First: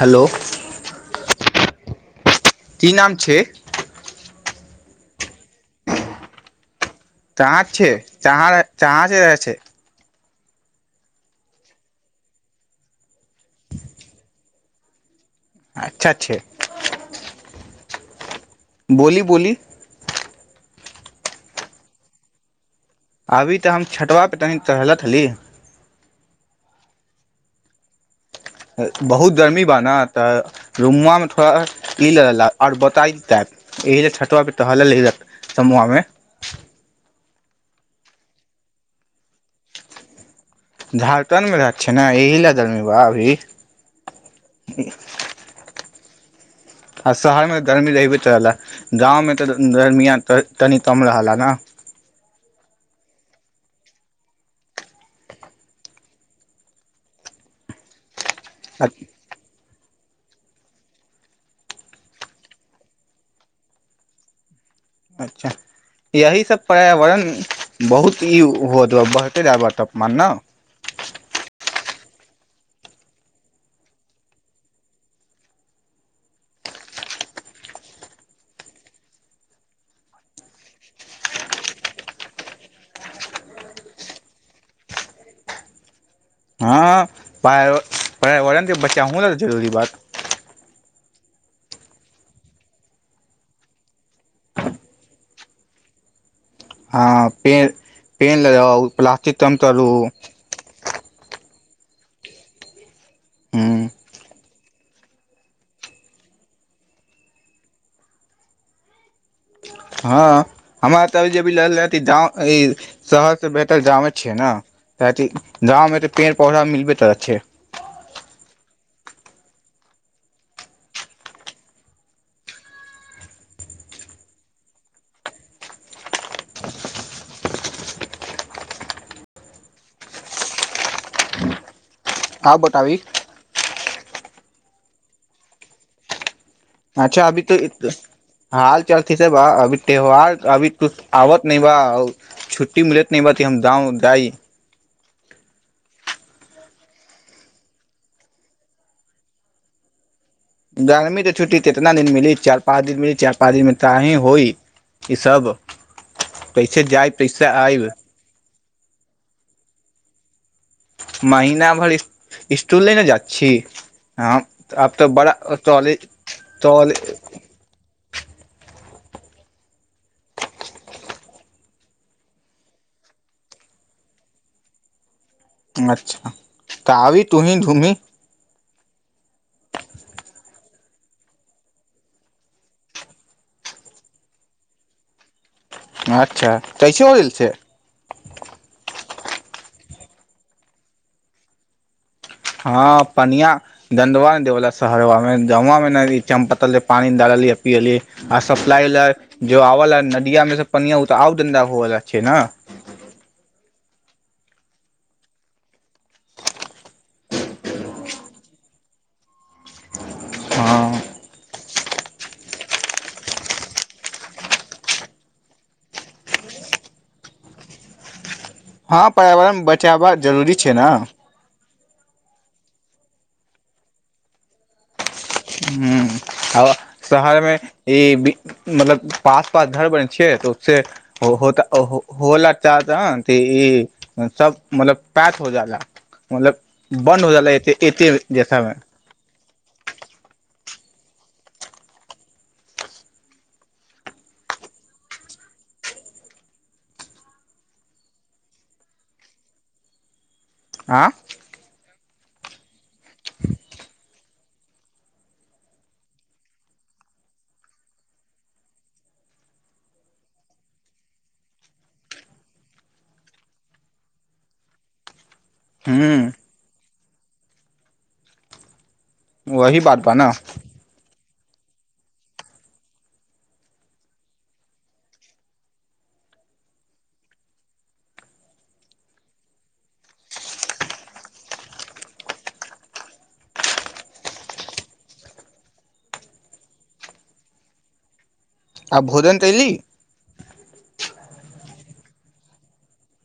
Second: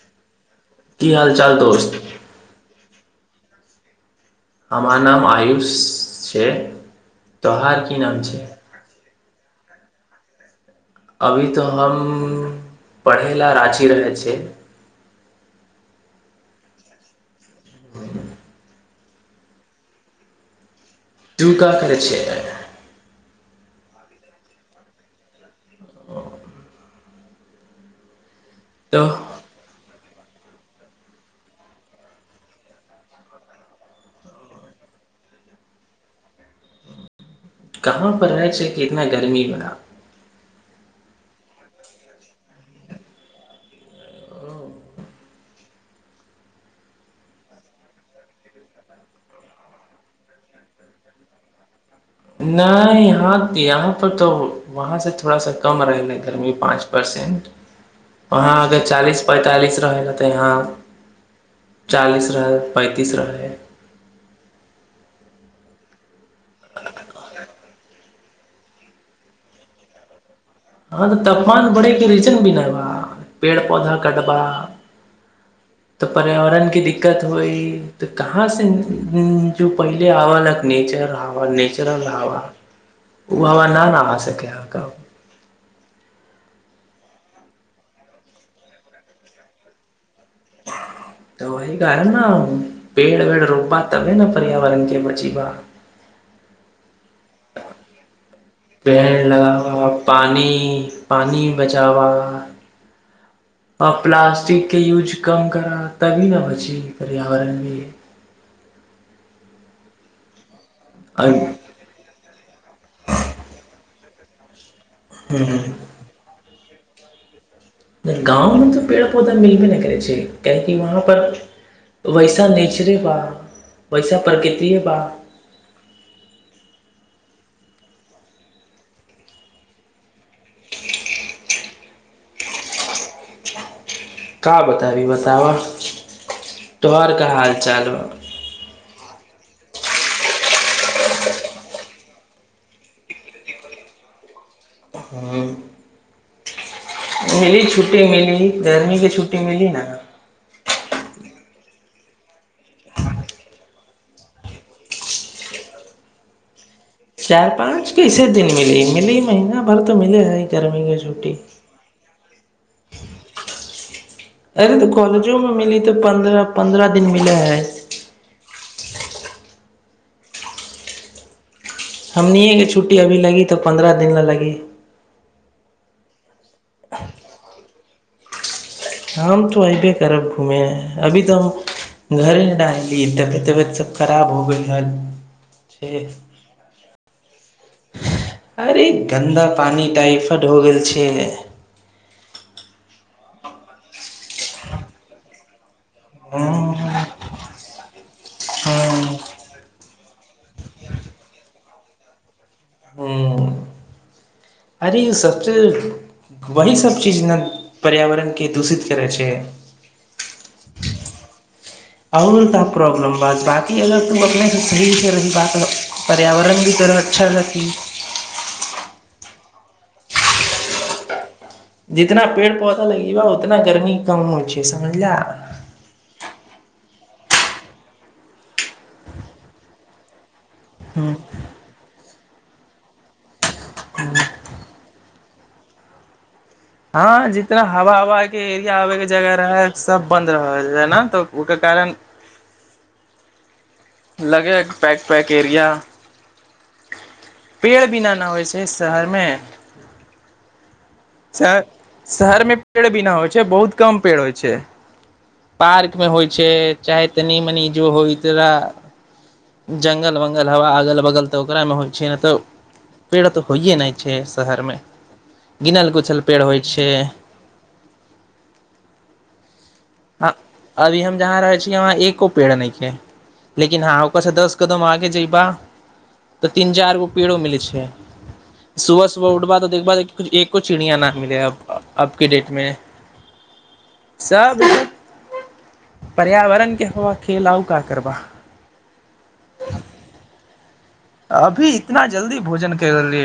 [inaudible] hello की हाल चाल दोस्त की नाम छै हमर नाम आयुष छै तहाँ तोहार छै की नाम तहाँ तहाँ [unintelligible] अभी तऽ हम पढ़य लेल राची रहै छ अच्छा छै [inaudible] बोली बोली तु का करे छे अभी तऽ हम छतवापर तनि टहलथि ही तो बहुत गर्मी बान तऽ रुमुआमे थोड़ा ई लक आओर बोता टाइप एहि ल छठआ प टहलल समुआमे कहाँ पर रहै छै कि इतना गर्मी बड़ा झारखण्डमे रह छै ने एहि लए दी बा अभी आ शहरमे तऽ गर्मी रहहिबे करलए गाँवमे तऽ गर्मियाँ तनि कम रहलए ने नहि यहाँ यहाँ पर तऽ वहाँ से थोड़ा सा कम रहलै गरमी पाँच परसेंट वहा अग चालीस पैंतालिस रहे त यहाँ चालिस रहल पैन्तिस रहल अच्छा यही सब पर्यावरण बहुत ई होत ना बढ़ते जाब तापमान ने हँ त तफमान बढ़ेके रीजन भी नहि बा पेड़ पौधा कटबा तऽ पर्यावरण क दिक्कत होई तऽ कहाँ से जो पहिले आव लक नेचर हवा नेचुरल हवा ओ हवा न न सक अहाँके प पर्यावरण के बच्चाहु न तऽ जरूरी बात तऽ वहिी कह है न पेड़ वेड़ रोबबा तबे ने पर्यावरण के बचीबा हँ पे पेड़ लगाउ पेड़ प्लास्टिक तम तरू बचाब ह आ प्लासटिक के यूज कम करा तभी न बची पर्यावरण मे हँ हमरा तभी जे भी ल रह गव शहर से बैठल गवमे छै ना क गाँव मे ते पेड़ पौधा मिल बे तऽ छै गाँवमे तऽ पेड़ पौधा मिलबे नहि करै छै काहेकि वहाँपर वैसा नेचरे बा वैसा प्रकृतिए बा आब बताबी कहाँ बताबी बतावह अच्छा अभी तऽ हाल चलथ स अभी त्यौहार अभी ुछ आबत नहि बा छुट्टी मिलत नहि बा त हम जा जाइ ह मिली छुट्टी मिली गर्मी के छुट्टी मिली ने गरमी के छुट्टी केतना दिन मिल चार पाँच दिनिली चार पाँ दमे ताहहिी होइ ई सब पैसे जायब पैसे चारि आयब पाँच कैसे दिन मिल मिली महींना भर तऽ मिले है गर्मी के छुटी स्टूल लइने जा छी हम अरे तऽ आब बड़ा कॉलेजोमे मिली तऽ टॉले पन्द्रह पन्द्रह टॉले दिन मिलै है हमनिएके छुट्टी अभी लगी तऽ पन्द्रह दिन ल लगी अच्छा तऽ आबी तूही घूमी हम तो अऐबे करब घूमे अभी तऽ हम घरे ना अयली तबियत तबियत सब खराब हो गेल रहल अच्छा कैसे बोलल छै अरे गन्दा पानि टाइफड हो गेल छै ह पनिया दवा ने देवाल शहरबा मे ज मे ई चमपतल पानी डाललियै पली आ सप्लाइ ल जो आव ल नदिया मे पिया तऽ आब धधा होवला छै ने हूँ अरे सभसँ वही सभ चीज जे ने पर्यावरणके दूषित करै छै हँ आओर त प्रॉब्लम बात बकी अगर तू अपनेसँ सरीरसँ रहही बात पर्यावरण भी तोह अच्छा रहती बचावा जरूरी छै ने जितना पेड़ पौधा लगे बा उतना गर्मी कम हो छैै समझ ल ह आ शहर मे ई मतलब पास पास घर बन छ त से आहो तऽ ओ होला चारदन त ई सब मतलब पाँच हो जाला मतलब बन्द हँ हो जाला जितना एते हवा एते हवा के जैसामे एरिया आबे के जगह रहैै सब बंद रह ने तऽ ओकर कारण लगे पैक पैक एरिया पेड़ भी नहि नहि होइ छै शहरमे आ चर शहर मे पेड़ भी नहि होइ छै बहुत कम पेड़ होइ छै पार्क मे होइ छै चाहे तनी मनी जो होइ तोरा जङ्गल वङ्गल हवा अगल बगल तऽ ओकरामे होइ छै नहि तऽ पेड़ तऽ होइए नहि छै शहरमे गिनल हूँ गुछल पेड़ होइ छै वही बात बा न अभी हम जहाँ रहे छी वहाँ एको पेड़ न के लेकिन ह ओकर स दस कदम आगे जबा तऽ तीन चार गो पेड़ो मिले छै सुबह सुबह उठबा त देखबा एको चिड़िया न मिले अब के डेट मे सब पर्यावरण के हो अकेलउ का करबा आब भोजन तली अभी इतना जल्दी भोजन करियै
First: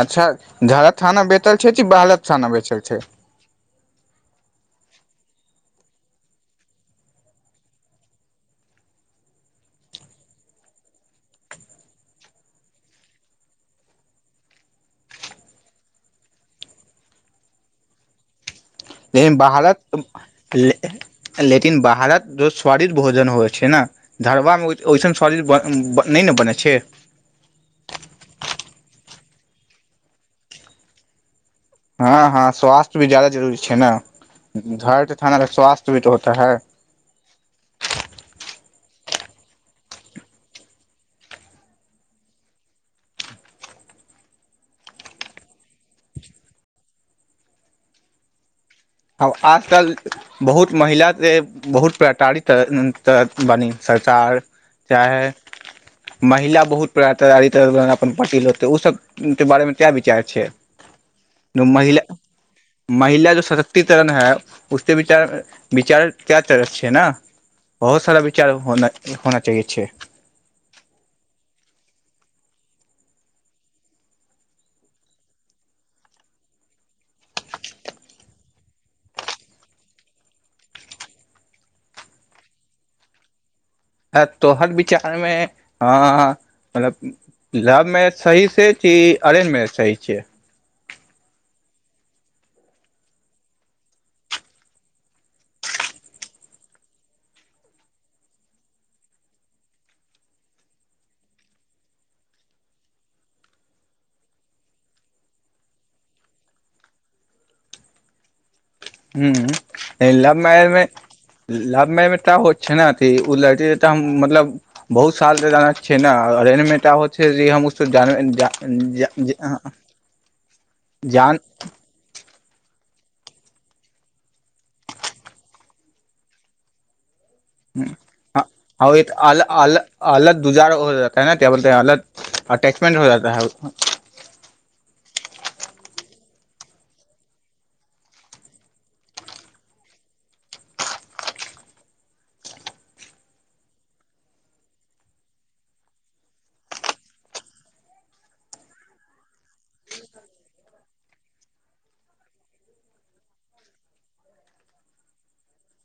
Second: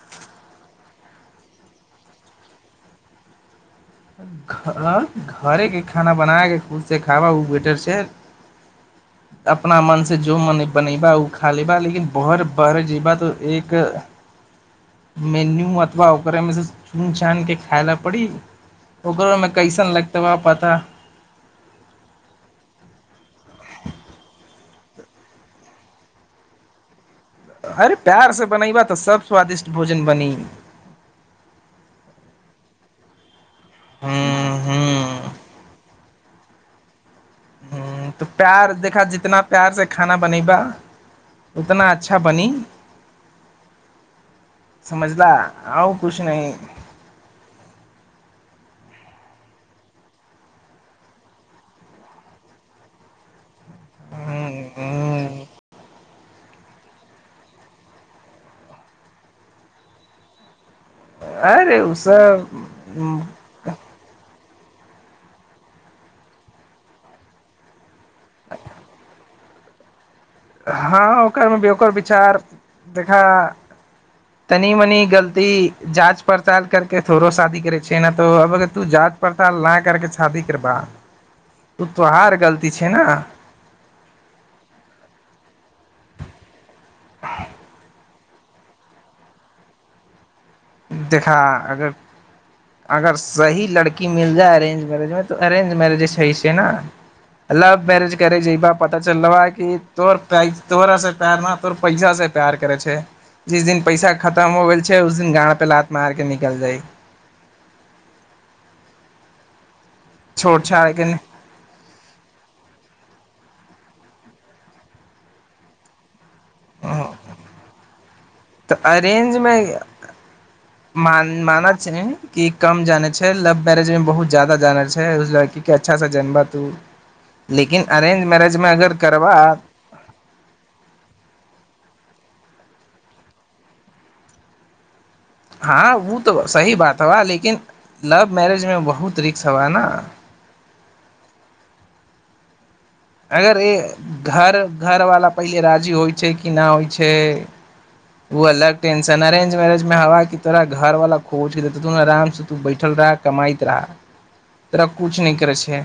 अच्छा छारा थाना बेतल छै कि बालक थाना बेचल छै घ घरेके खाना बना कऽ खुदसँ खबह ओ बेटर छै अपना मनसँ जो मन बनेबह ओ खा लेबह लेकिन बर बर जयबह तऽ एक मेन्यू अथबा ओकरे मे सँ चुनि चान कऽ खाय लए पड़ी लेकिन ओकरो में बहारत कैसन लगते बा पता लेेकिन बहारत जो स्वादिष्ट भोजन होइ छै छै ने धरबामे ओहिसन शरीर ब नहि ने बनै छै अरे प्यार से बनयबा तऽ सब स्वादिष्ट भोजन बनी हँ हँ स्वास्थ्यी जादा जरूरी छै छै ने हूं घर त थाना स्वास्थ्य भी तऽ होत इ त है ह तऽ प्यार देखा जितना प्यार से खाना बनेबा उतना अच्छा बनी समझला आउ कुछ न आ आजकल बहुत महिला के बहुत पटारित बनी सरकार चाहे महिला बहुत प्रतारित अपन पति लोग के ओसभ के बारे मे तै विचार छै जो अरे उ महिला सब महिला जो सशक्तिकरण है उ विचार विचार क्य तर छै ने बहुत सारा विचार होना चाही छै हँ ओकरमेी ओकर विचार देखा तनि मनि गलती जाँच पड़ताल करके थोड़ो शादी करै छै ने तऽब तू जाँच पड़ताल नहि करके शादी करबा तू तोहार गलती छै ने ह तो हर विचारमे अ मतलब लव मैरेज सही छै किी अरेज मैरेज सही छै देखा अगर अगर सही लड़की मिल जाय अरेंज मैरेज मे त अरेंज मैरेज जे छै ने लव मैरेज करै पता चला तो तोहरा प्यार तोर पैसा से प्यार करे छै जिस दिन पैसा खतम हो गेल छै उस दिन गारि पे लात मारके निकल जाइ हू लव छोड़ छाड़ के मैरेज मे का होत छै ने ओ लड़की ऽ हम मतलब बहुत साल से जाना छै ने अरेंज मे का होय छै जे हम जा तऽ अरेंज जा मे मान जान माना छै कि कम जाने लव मैरेज में बहुत जाददा जानल छै उस लड़की के अच्छा से जनबह तू लेकिन अरेंज ह मैरेज मे अगर करबा अल अल अलग दुजारा हो त ब अलग अटैचमेंट हो जाता है हँ ओ तऽ सही बात हा लेकिन लव मैरेजमे बहुत रिक्स हवा न अगर घर घर घरवला पहिले राजी होइ छै कि नहि होइ छै ओ अलग टेंशन अरेंज मैरेज मे हा तोरा घर वाला खोज आराम से तू बैठल रह कमाइत रह तोरा कुछ नहि करै छै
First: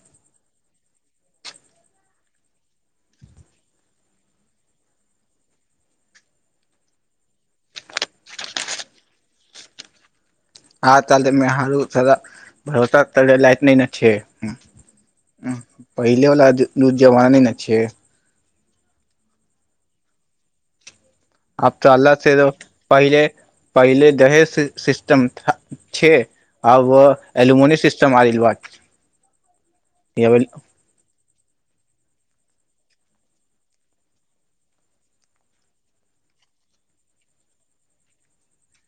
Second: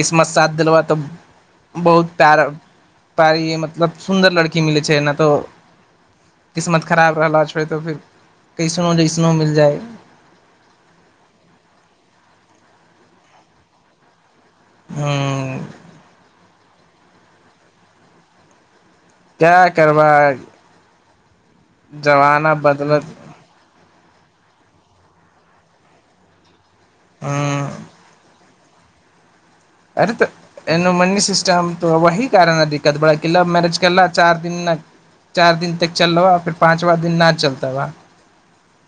किसमत साथ देलब तऽ बहुत पार पार मतलब सुन्दर लड़की मिलै छै नहि तो किस्मत खराब रहला छै तऽ फेर कैसनो जैसनो मिल जाय आज कल के मेहरारु साला भरोसा करे लायक नै नै छै ह पहिले वला ज दू जबान नहि ने छै क्या करबै आब तऽ अलग से पहिले पहिले दहेज सिस्टम छै आब ह एलूमोनियम सिटम आयल बा अर त एना मन श त वही कारण है दिक्कत बड़ा कि लव मैरेज करला चार दिन न चार दिन तक चल रहा हा फर पाँचवा दिन न चलता बा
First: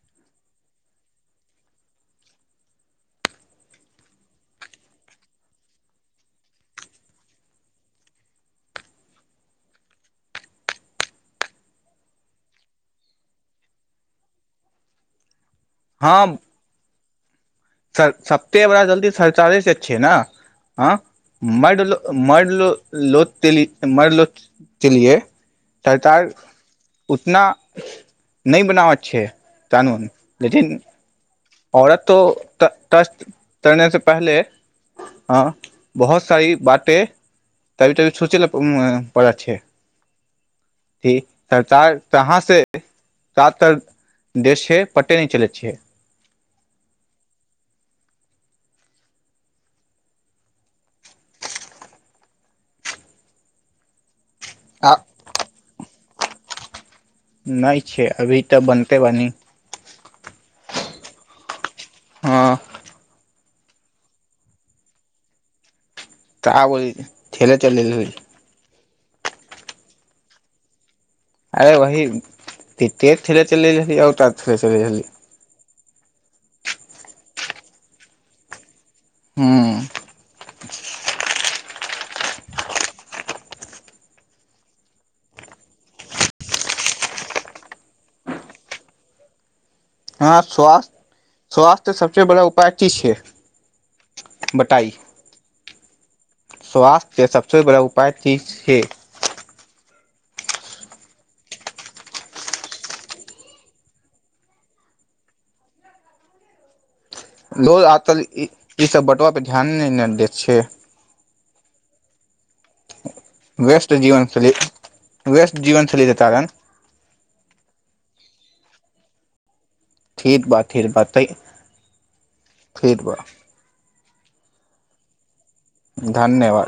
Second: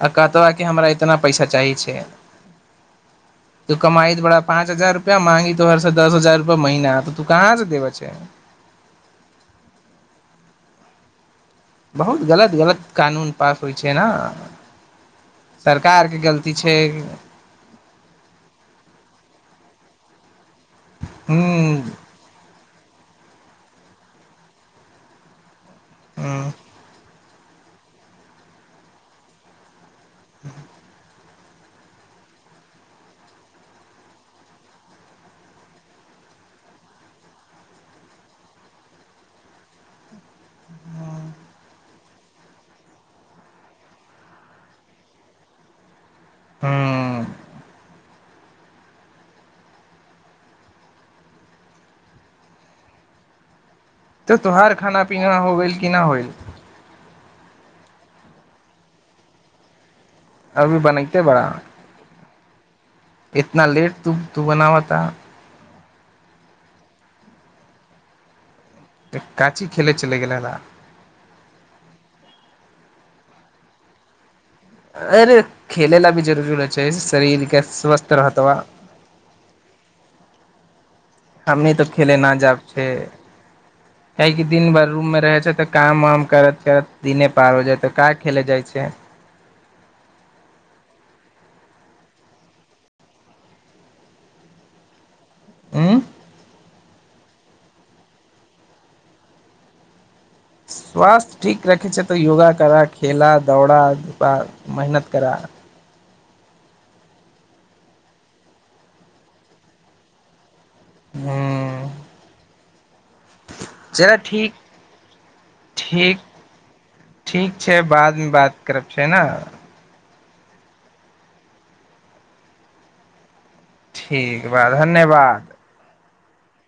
आ कहत कि हमरा इतना पैसा चाही छै तू कमाई त बड़ा पाँच हजार रुपआ मांगी तोहर से दस हजार रुपआ महीना त तू कहाँ से देबे छै बहुत गलत गलत कानून पास होइ छै ने सरकार के गलती छै स सप्ते बड़ा जल्दी सरचारे से छै ना आँ हूँ मर्द मर्द लोग लोग के लिये मर्द लोग के लिये सरकार हूँ उतना नहि बनावत छै कानून लेकिन औरत तट तरने से पहले ह बहुत सारी बाते तनी तनी सोचै पड़ैत छै की सरकार कहाँ सँ जादातर देश छै पटे नहि चलैत छै हँ तऽ तोहार आ खाना पीना हो गेल कि न होइ [inaudible] नहि छै अभी तऽ बनते बनी अभी बनैते बड़ा हँ इतना लेट तू तू बनाव त का बोल ठेले चल का चीज खेलय चलि गेलै हा अरे वही क्रिकेट खेलै चली गेल रहली आओर का खैलेत रहली खेलै ला भी जरूरी छै शरीर के स्वस्थ रहत बा हँ हमनी तऽ खेलय नहि जायब छै काहे कि दिन भरि रूम मे रहै छै तऽ काम वाम करैत करैत दिने पार हो जाइ तऽ का खेलय जाइ छै हँ स्वास्थ स्वास्थ्य सबसँ बड़ा उपाय की छैय बताइ उँ स्वास्थ्यके सभसँ बड़ा उपाय की छै स्वास्थ्य ठीक रखै छै तऽ योगा करा खेला दौड़ह आ मेहनत करह लो आज तल ईसभ बँतबा पर त ध्यान नहि ने दैत छै हँ व्यस््त जीवनशैली व्यस््त जीवनशैली के ठीक कारण ठीक छै बादमे बात करब छै न ठीक बा ठीक बा त ठीक बा ठीक बा धन्यवाद धन्यवाद